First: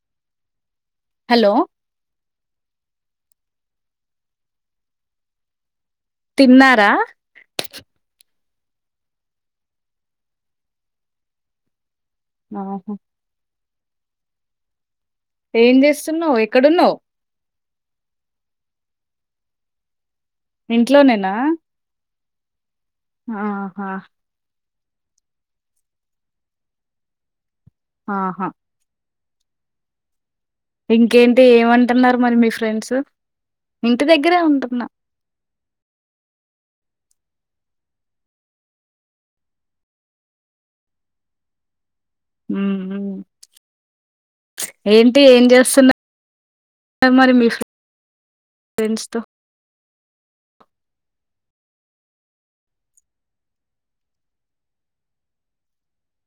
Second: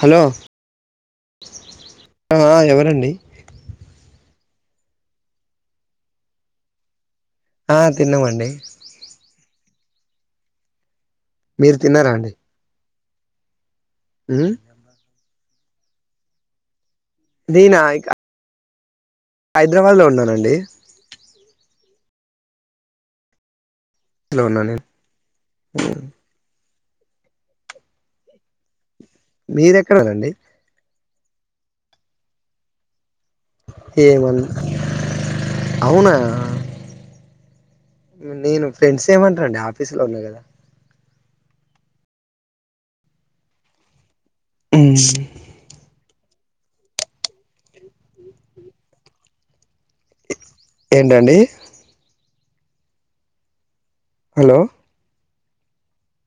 Hello hello ఎవరండి తిన్నారా ఆ తిన్నామండి మీరు తిన్నారా ఆహో మ్మ్ ఏం చేస్తున్నవ్ ఎక్కడున్నవు నేనా ఇక హైదరాబాద్ లో ఉన్నర ఇంట్లోనేనా ఆహా ఇంట్లో ఉన్నా నేన్ ఆహా మీరక్కడాండి ఇంకేంటి ఏమంటున్నారు మరి మీ ఫ్రెండ్స్ ఇంటి ఏం దగ్గరే కొనలే ఉంటున్నా అవునా నేను ఫ్రెండ్స్ ఏమంటారండి ఆఫీసు లో ఉన్నా కదా ఊ ఊ ఉమ్, ఏంటి ఏం చేస్తున్న మరి మీ ఫ్ ఫ్రెండ్స్ తో ఏంటండి హలో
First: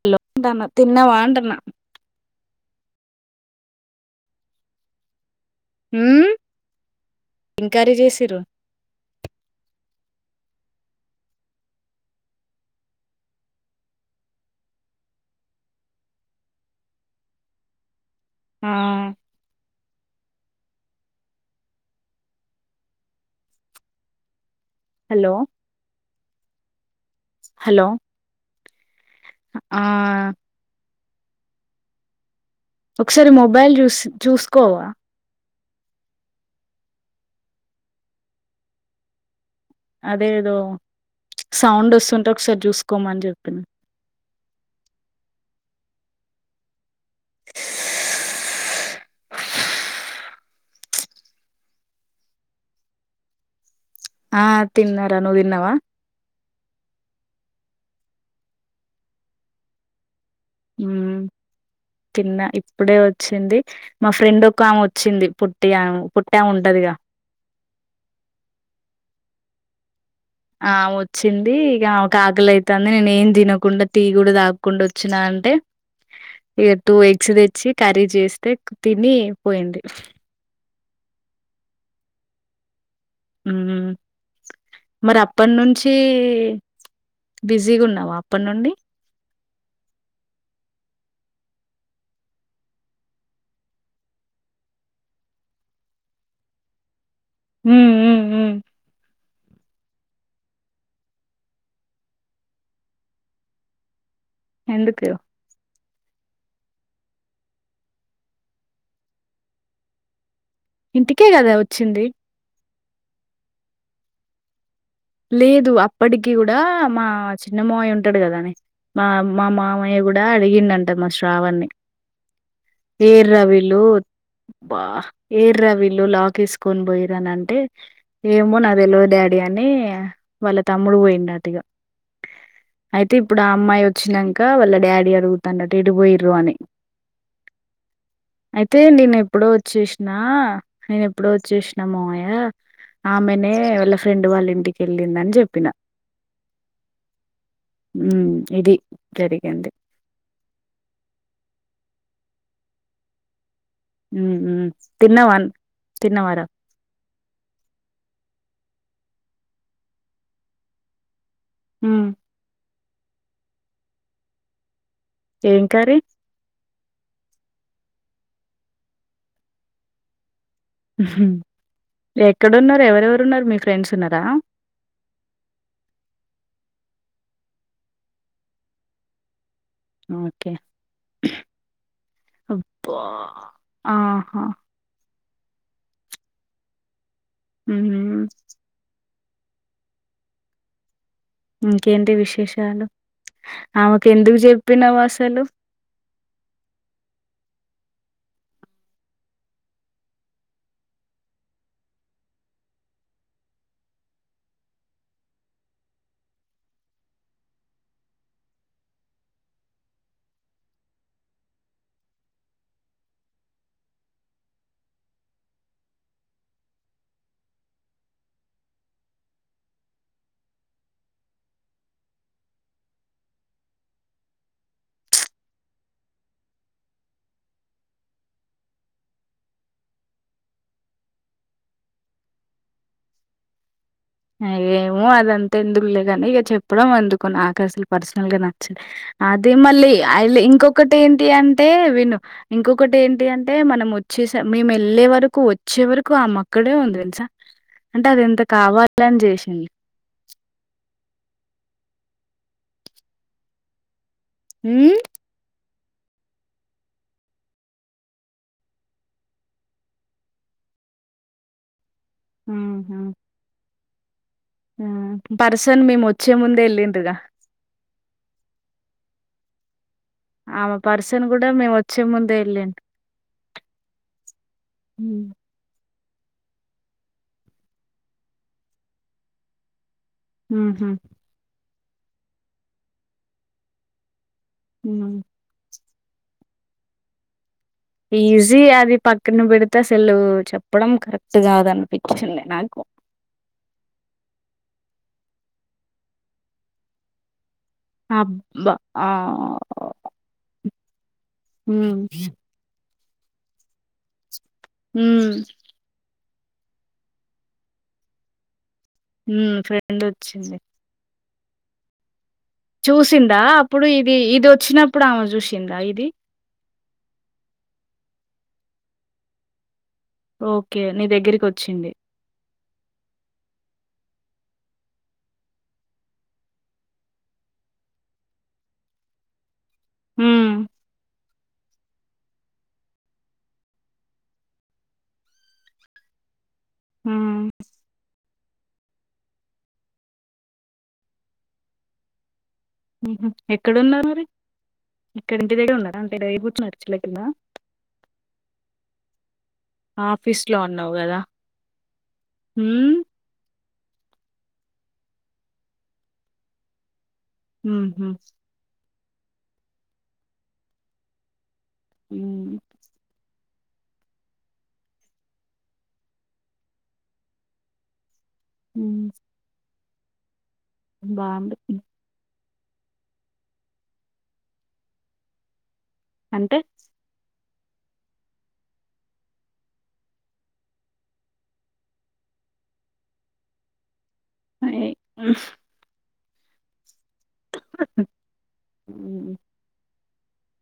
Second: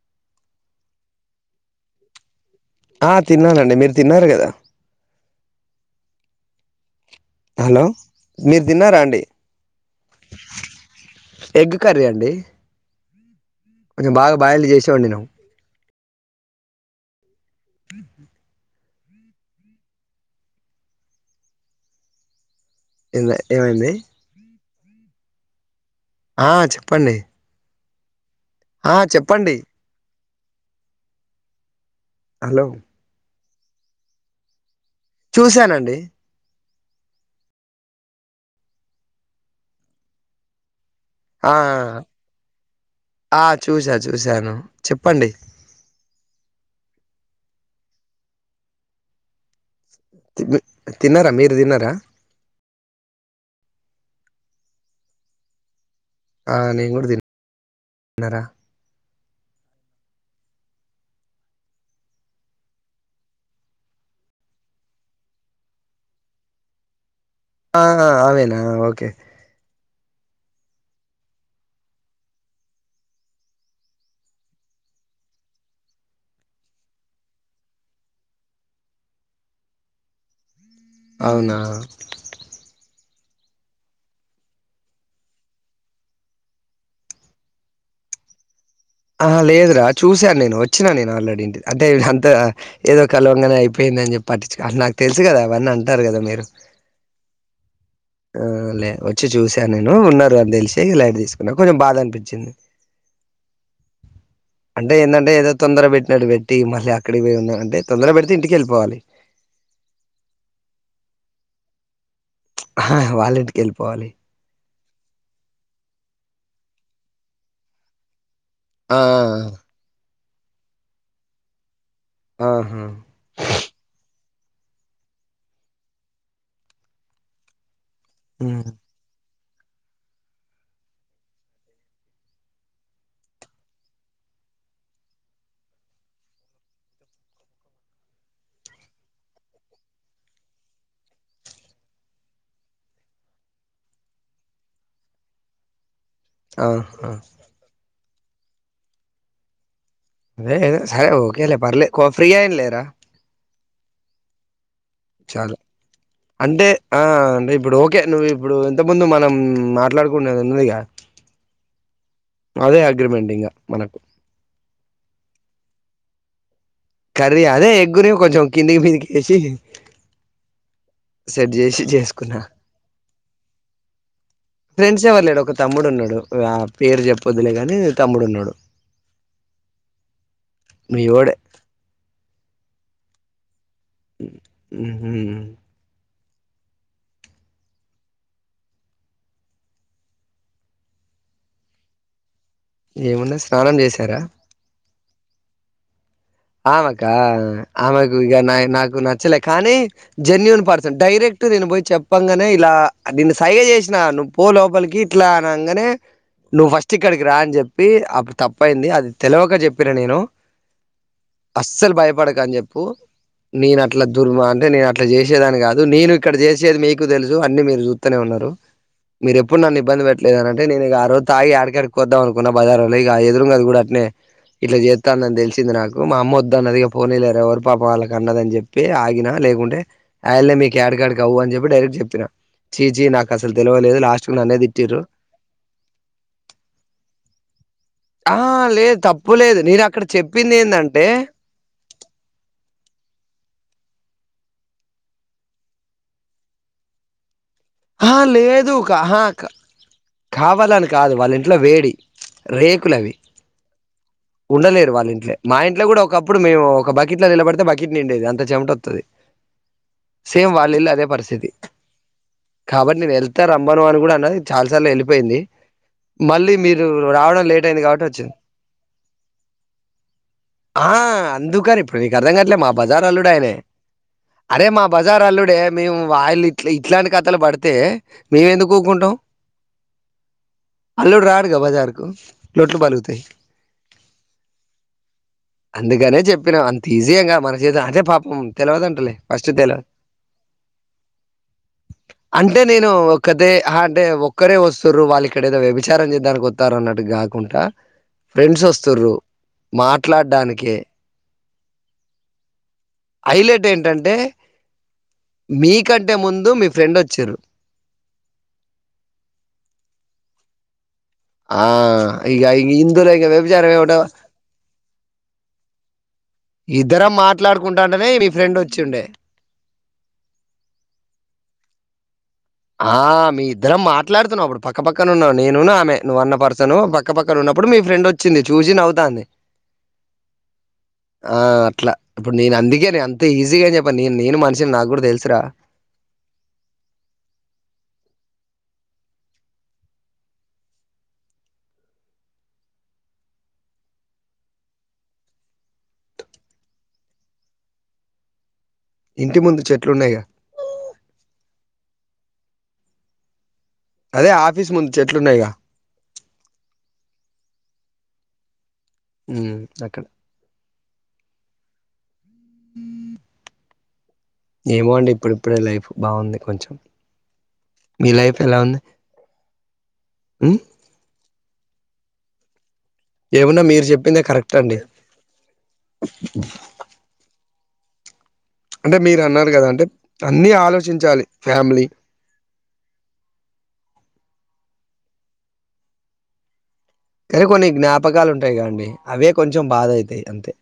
హలోంటానా తిన్న వాంటనా ఆ తిన్నానండి మీరు తిన్నారు కదా ఊ హలో మీరు తిన్నారాండి ఎగ్ కర్రీ అండి కొంచెం బాగా బాయల్డ్ చేసే లు చేసే వండినం హ ఆ ఏంబ్ ఏమైన్ది హలో ఆ చెప్పండి హలో ఆ చెప్పండి ఆ హలో ఒకసారి మొబైల్ చూసి చూసుకోవా చూశానండి అదేదో ఆ సౌండ్ వస్తుంటే ఒకసారి చూసుకోమని ఆ చెప్పిన చూసా చూసాను చెప్పండి తిదు తిన్నారా మీరు తిన్నారా ఆ తిన్నర నువు తిన్నవా ఆ నేను కూడా తిన్ తిన్నరా ఊ కింద ఇప్పుడే వచ్చింది మా ఫ్రెండ్ ఒక ఆమె వచ్చింది పుట్టి ఆమె పుట్టమే ఉంటది ఇగ ఆ ఆమేన ఓకే ఆ వచ్చింది ఇగ ఆమెకు ఆకలి ఐతంది నేనే ఏం తినకుండా టీ కూడా తాగకుండా వచ్చినా అంటే ఇక టూ ఎగ్స్ తెచ్చి కర్రీ చేస్తే తిని పోయింది అవునా ఊ మరి అప్పటి నుంచి బిజీగా ఉన్నావా అప్పటి నుండి ఆ లేదు రా చూసాను నేను వచ్చినాను నేను ఆల్రెడీ ఇంటి అంటే అంత ఏదో కలవంగానే అయిపోయింది అని చెప్పి పట్టి అట్ల నాకు తెలుసు కదా అవన్ని అంటారు కదా మీరు మ్మ్ మ్మ్ ఆ మ్మ్ లే వొచ్ వచ్చి చూసాను నేను ఉన్నారు అని తెలిసి లైట్ తీసుకున్నా కొంచెం బాధ అనిపించిది అంటే ఎందుకు ఏందంటే ఏదో తొందర పెట్ పెట్టి మళ్ళీ అక్కడికి పోయి ఉన్నా అంటే తొందర పెడితే ఇంటికె వెళ్ళిపోవాలి ఇంటికే కదా వచ్చింది ప్చ్ ఆహాహా వాళ్ళ ఇంటికి వెళ్ళిపోవాలి లేదు అప్పటికి కూడా మా చిన్నమామయ్య ఉంటాడు కద నే ఆ మా మా మామయ్య కూడా అడిగిండ అంట మా శ్రావణ్ణి ఆహా ఏరీ రా వీళ్లు బా ఏర్రా వీళ్లు లాక్ వేసుకొని పోయిర్రు అని అంటే ఏమో ఉమ్, నాకు తెలవదు డాడీ అని వాళ్ళ తమ్ముడు పోయిండు అటు ఇగా అయితే ఇప్పుడు ఆ అమ్మాయి వచ్చినాక వాళ్ళ డాడీ అడుగుతాండట ఎటు పోయిర్రు అని అయితే నేను ఎప్పుడో వచ్చేసినా నేను ఎప్పుడో వచ్చేసినా మామయ్య ఆమెనే వాళ్ళ ఫ్రెండ్ వాళ్ళ ఇంటికి వెళ్ళిందని చెప్పిన ఆహా ఉమ్ ఇది జరిగింది అదే సరే ఓకేలే పర్లే ఫ్రీ అయినలేరా ఉమ్ ఉమ్ చాలు అంటే ఆ అంటే ఇప్పుడు ఓకే నువ్వు ఇప్పుడు ఇంత ముందు మనం మాట్లాడుకునేది ఉన్నదిగా ఉమ్ అదే అగ్రిమెంట్ ఇంగ మనకు ఏం కర్రీ కర్రీ అదే ఎగ్గురే కొంచెం కిందికి మిందికి వేసి ఉహూ సెట్ చేసి చేసుకున్నా ఎక్కడున్నారు ఎవరెవరు ఉన్నారు మీ ఫ్రెండ్స్ ఉన్నారా ఫ్రెండ్స్ ఎవ్వరు లేడు ఒక తమ్ముడు ఉన్నాడు పేరు చెప్పొద్దులే కానీ తమ్ముడు ఉన్నాడు ఓకే మీవోడే అబ్బా ఉమ్ ఆహా ఉహూ ఉమ్ ఉహుం ఇంకేంటి విశేషాలు ఏమున్నా స్నానం ఆమెకు చేసారా ఎందుకు చెప్పినావ్ అ సలు ఆమెకా ఆమెకు ఇక నా నాకు నచ్చలే కానీ జెన్యూన్ పర్సన్ డైరె క్టు నేను పోయి చెప్పంగానే ఇలా నేను సైగ చేసినా నువ్వు పో లోపలికి ఇట్లా అనగానే నువ్వు ఫస్ట్ ఇక్కడికి రా అని చెప్పి అప్పుడు తప్పయింది అది తెలవక చెప్పిన నేను అస్సలు భయపడక అని చెప్పు నేను అట్లా దుర్మ అంటే నేను అట్లా చేసేదాన్ని కాదు నేను ఇక్కడ చేసేది మీకు తెలుసు అన్ని మీరు చూస్తూనే ఉం టారు మీరు ఎప్పుడు నన్ని ఇబ్బంది పెట్టలేదు అంటే నేను ఇక ఆ రోజు తాగి యాడికాడికో వద్దాం అనుకున్నా బజారులో ఇక ఎదురుంగ అది కూడా అ నే ఇట్లా చేత్తను అని తెలిసింది నాకు మా అమ్మ వద్ద అన్నది పోనీలే ఎవరి పాప వాళ్ళకి అన్నద అని చెప్పి ఆగిన లేకుంటే ఆయనే మీకు కలువు అని చెప్పిన డైరెక్ట్ చెప్పిన చీ చీ నాకు అసలు తెలవ ఏమో అదంతా ఎందుకులేగానీ ఇక చెప్పడం అందుకుని నాకు అసలు పర్సనల్ ఆ గా నచ్చలేదు లేదు తప్పు అదే లేదు నేను మళ్ళీ అక్కడ ఐల్ అ చెప్పింది ఇంకొకటి ఏందంటే ఏంటి అంటే విను ఇంకొకటి ఏంటి అం టే మనం వచ్చేస మేము వెళ్ళే వరకు వచ్చే వరకు ఆమె అక్కడే ఉంది తెలుసా అంటే ఆ అది ఎంత లేదు కావాల అని ఆహా చేసింది కావాలని కాదు వాళ్ళ ఇంట్లో వేడి రేకులవి హ్మ్ ఉండలేరు వాళ్ళ ఇంట్లే మా ఇంట్ ట్లో కూడా ఒకప్పుడు మేము ఒక బకెట్ లో నిలబడితే బకెట్ నిండేది అంత చెమట వస్తుది సేమ్ వాళ్ళు ఇల్లు అదే పరిస్థితి ఆహా! కాబట్టి నేను వెళ్తా రమ్మను అని కూడా అన్నది ఆ! తను వెళ్ళిపోయింది పర్సన్ మేము వచ్చే మళ్ళీ ముందే మీరు ఎళ్ళిండ్రుగా. రావడం లేట్ అయింది కాబట్టి చె ఆమె ఆ పర్సన్ గూడా మేము అందుకని ఇప్పుడు వచ్చే నీకు అర్థం ముందే కాట్లే మా ఎళ్ళిండు. బజార్ అల్లుడు అయనే అరే మా బజార్ హ్మ్. అల్లుడే మేము వాయిళ ఇట్లా ఇట్లాంటి కథలు పడితే మేము ఎందుకు ఊకుంటాం హుహు. అల్లుడు రాడుగా బజార్ కు లోట్లు పలుగుతాయి హ అందుకనే చెప్పినాం అంత ఈజీయ మన చేత అంటే పాపం ఈజీ అది తెలవదంటలే పక్కన ఫస్ట్ పెడితే తెలవదు అసలు చెప్పడం కరెక్ట్ కాద అనిపించింది నాకు అంటే నేను ఒకదే అంటే ఒక్కరే వస్తురు వాళ్ళు ఇక్కడ ఏదో వ్యభిచారం చేద్దడానికి వస్తారు అన్నట్టు కాకుండా ఫ్రెండ్స్ అబ్బా! వస్తుంరు మాట్లాడడానికే హ హైలెట్ ఏంటంటే హ్మ్. మీకంటే ముం అ మీ ఫ్రెండ్ వచ్చారు ఫ్రెండ్ వచ్చింది ఆ ఇగ ఇందులో ఇగ చూసిందా వ్యభిచారం అప్పుడు ఏముంటది ఇది ఇది వచ్చినప్పుడు ఆమె చూసిందా ఇది ఇద్దరం మాట్లాడుకుంటాంటనే మీ ఫ్రెండ్ వచ్చిండే ఓకే నీ దగ్గరికి వచింది ఆ మీ ఇద్దరం మాట్లాడుతున్నావు అప్పుడు పక్కపక్కన ఉన్నావు నేను ఆమె నువ్వు అన్న పర్సను పక్కపక్కన ఉన్నావు అప్పుడు మీ ఫ్రెండ్ వచ్చింది చూసి నవ్వుతాంది హ్మ్. ఆ అట్లా ఇప్పుడు నేను అందుకేని అంత ఈజీగా అని చెప్పను నేను నేను మనిషిని నాకు కూడా తెలుసురా ఉహ్మ్ ఉహ్మ్ ఎక్కడున్నారు మరి ఇక్కడ ఇంటి దగ్గర ఉన్నారా అంటే డై కూర్చునడిచలే కిందా ఇంటి ముందు చెట్లున్నాయిగా. ఆఫీస్ లో ఉన్నావు కదా ఉ అదే ఆఫీస్ ముందు చెట్లున్నాయిగా ఉహ్మ్ ఉ అక్కడ అ ఏమో అండి ఇప్పుడిప్పుడే లైఫ్ బాగుంది కొంచెం మీ లైఫ్ ఎలా ఉంది హ్మ్. బావుంది ఏమున్నా మీరు చెప్పిందే కరెక్ట్ అండి అంటే అంటే మీరు అన్నారు కదా అంటే అన్ని ఆలోచించాలి ఫ్యామిలీ అ కానీ కొన్ని జ్ఞాపకాలు ఉంటాయి కదండి అవే హ్మ్. కొంచెం బాధ అవుతాయి అంతే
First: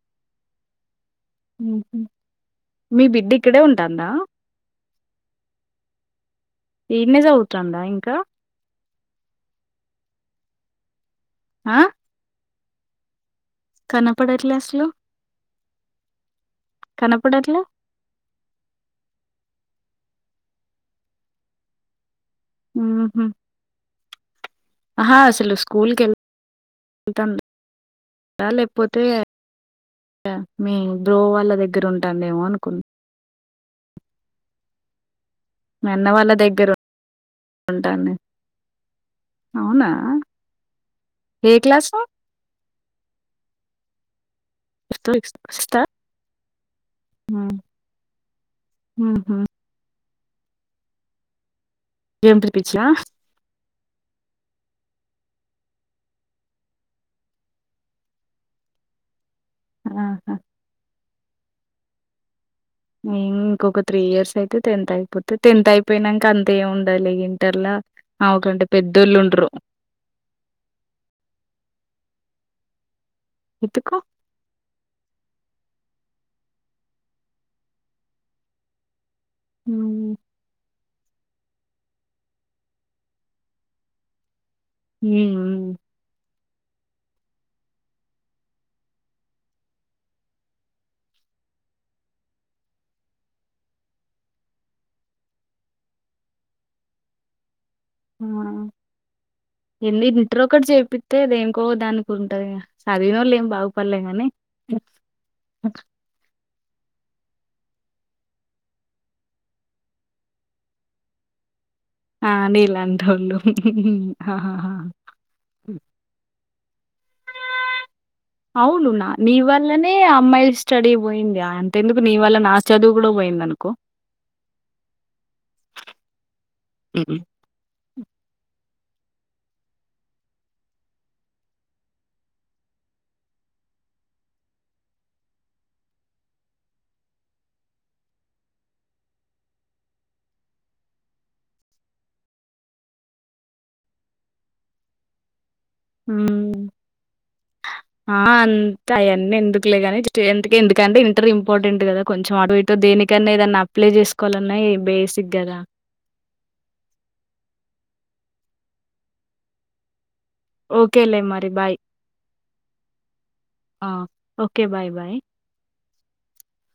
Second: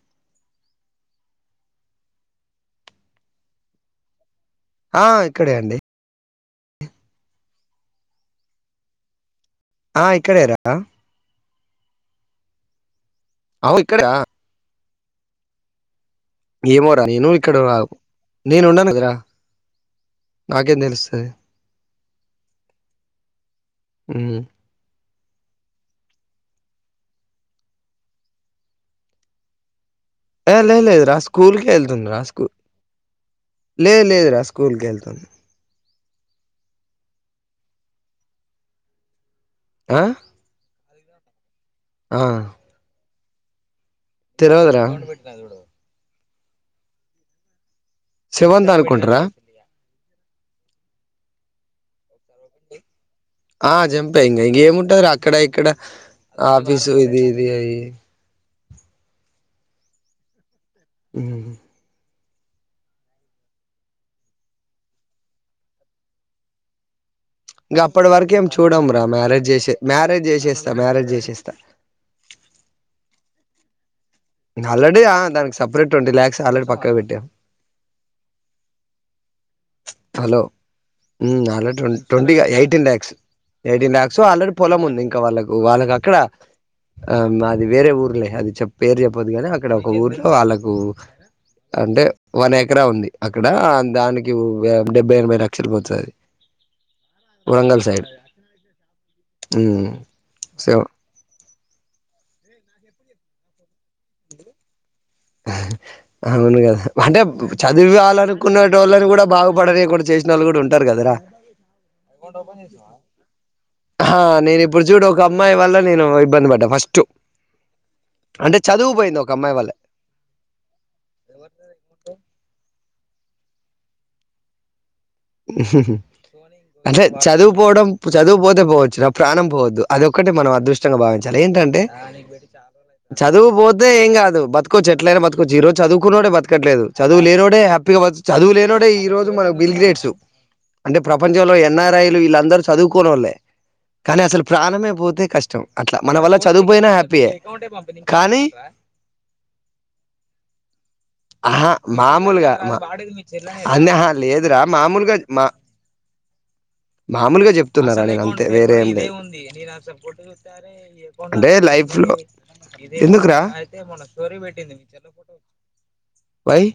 మీ బిడ్డ ఇక్కడే ఉంటాందా ఆ ఇక్కడే అండి ఇడనే చదువుతుండా ఇంకా ఆ ఇక్కడే రా ఆ అవు ఇక్కడ కనపడట్లే అసలు ఏమో రా నేను ఇక్కడ కనపడట్లే. నేను ఉండను కదా నాకెం తెలుస్తది ఉహ్మ్ అ ఆహా అసలు స్కూల్కి వెళ్ వెళ్తుందా లేకపోతే ఏ మీ లే లేదురా బ్రో వాళ్ళ స్కూల్ దగ్గర ఉంటాందేమో స్కూ అనుకున్నా లేదు లేదు రా స్కూల్ కెళ్తది మాయన్న వాళ్ళ దగ్గర ఉంటా అన్నది అవునా ఆ ఏ క్లాసు తెల్వదురా ఆ సెవంత్ అనుకుంట్రా ఏం పిరిపించా ఆ జంపింగ్ ఇంక ఏముంటారు అక్కడ ఇక్కడ ఆఫీసు ఇది ఇది అయి ఆహా ఉమ్ మేమ్ ఇంకొక త్రీ ఇయర్స్ అయితే టెన్త్ అయిపోతే టెన్త్ అయిపోయినంక అంత ఏం ఉండదులే ఇగ ఇం ఇంగా అప్పటి వరకేం చూడంరా మ్యారేజ్ చేసే మ్యారేజ్ జేసేస్తా మ్యారేజ్ జేసేస్తా ఎత్తుకో ఆల్రెడీ ఆ దానికి సపరేట్ ట్వంటీ ల్యాక్స్ ఆల్రెడీ పక్కకి పెట్టాం హ్మ్. హలో ఉమ్ already twenty eighteen lakhs eighteen lakhs already పొలం ఉంది ఇంకా హ్మ్. వాళ్ళకు హ్మ్. వాళ్ళకి అక్కడ ఆ మాది వేరే ఊర్లే అది చె పేరు చెప్పదు కాని అక్కడ ఒక ఊర్లో వాళ్ళకు అంటే వన్ ఎకరా ఉంది అక్కడ దాని డెబ్బై ఎనభై లక్షలు పోతది అది వరంగల్ సైడ్ ఆ ఉమ్ ఏంది ఇంటర్ ఒకటి సో జేపిస్తే దేనికోదానికి ఉంటది గా చదివినోళ్ళు ఏం బాగుపడలే గానీ అవును గదా అంటే చదివివ్వాలని కునే టోళ్ళని గూడా బాగుపడనీయ కుండా చేసినోళ్ళు గూడా ఉంటరు గదరా ఆ నీలాంటోళ్ళు ఆ నేను ఇప్పుడు చూడు ఒక అమ్మాయి వల్ల నేను ఇబ్బంది పడ్డా ఫస్ట్ అంటే అవును చదువు నా పోయింది ఒక అమ్మాయి వల్ల నీవల్లనే అమ్మాయి స్టడీ బోయింది అంతా ఎందుకు నీ వల్ల నా చదువు గూడా బోయింది అనుకో అంటే చదువు పోవడం చదువు పోతే పోవచ్చు ప్రాణం పోవద్దు అదొక్కటే మనం అదృష్టంగా భావించాలి ఏంటంటే చదువు పోతే ఏం గాదు బతుకోచ్చు ఎట్లైనా బతుకోచ్చు ఈ రోజు చదువుకున్నోడే బతకట్లేదు చదువులేనోడే హ్యాపీగా బతుకు చదువు లేనోడే ఈ రోజు మనకు బిల్ గ్రేట్స్ అంటే ప్రపంచంలో ఎన్ఆర్ఐలు వీళ్ళందరూ చదువుకోనోళ్ళే కానీ అసలు ప్రాణమే బోతే కష్టం అట్లా మన వల్ల హ్మ్. చదువుబోయినా హ్యాపీ‌ యే ఆ కానీ అంత అయన్నీ ఎందుకులే గాని జస్ట్ ఎందుకే ఎందుకంటే ఇంటర్ ఆహా ఇంపార్టెంట్ కదా కొంచెం మామూలుగా అటు ఇటు దేనికన్నా ఏదన్నా అప్లై అదే హ చేసుకోవాలన్నా లేదురా మామూలుగా బేసిక్ మా కదా మామూలుగా జెప్తున్నారా నే అంతే వేరే ఏం లేదు ఓకేలే మరి అంటే బాయ్ లైఫ్ లో ఎందుకురా ఆ ఓకే బాయ్ బాయ్ వైయ్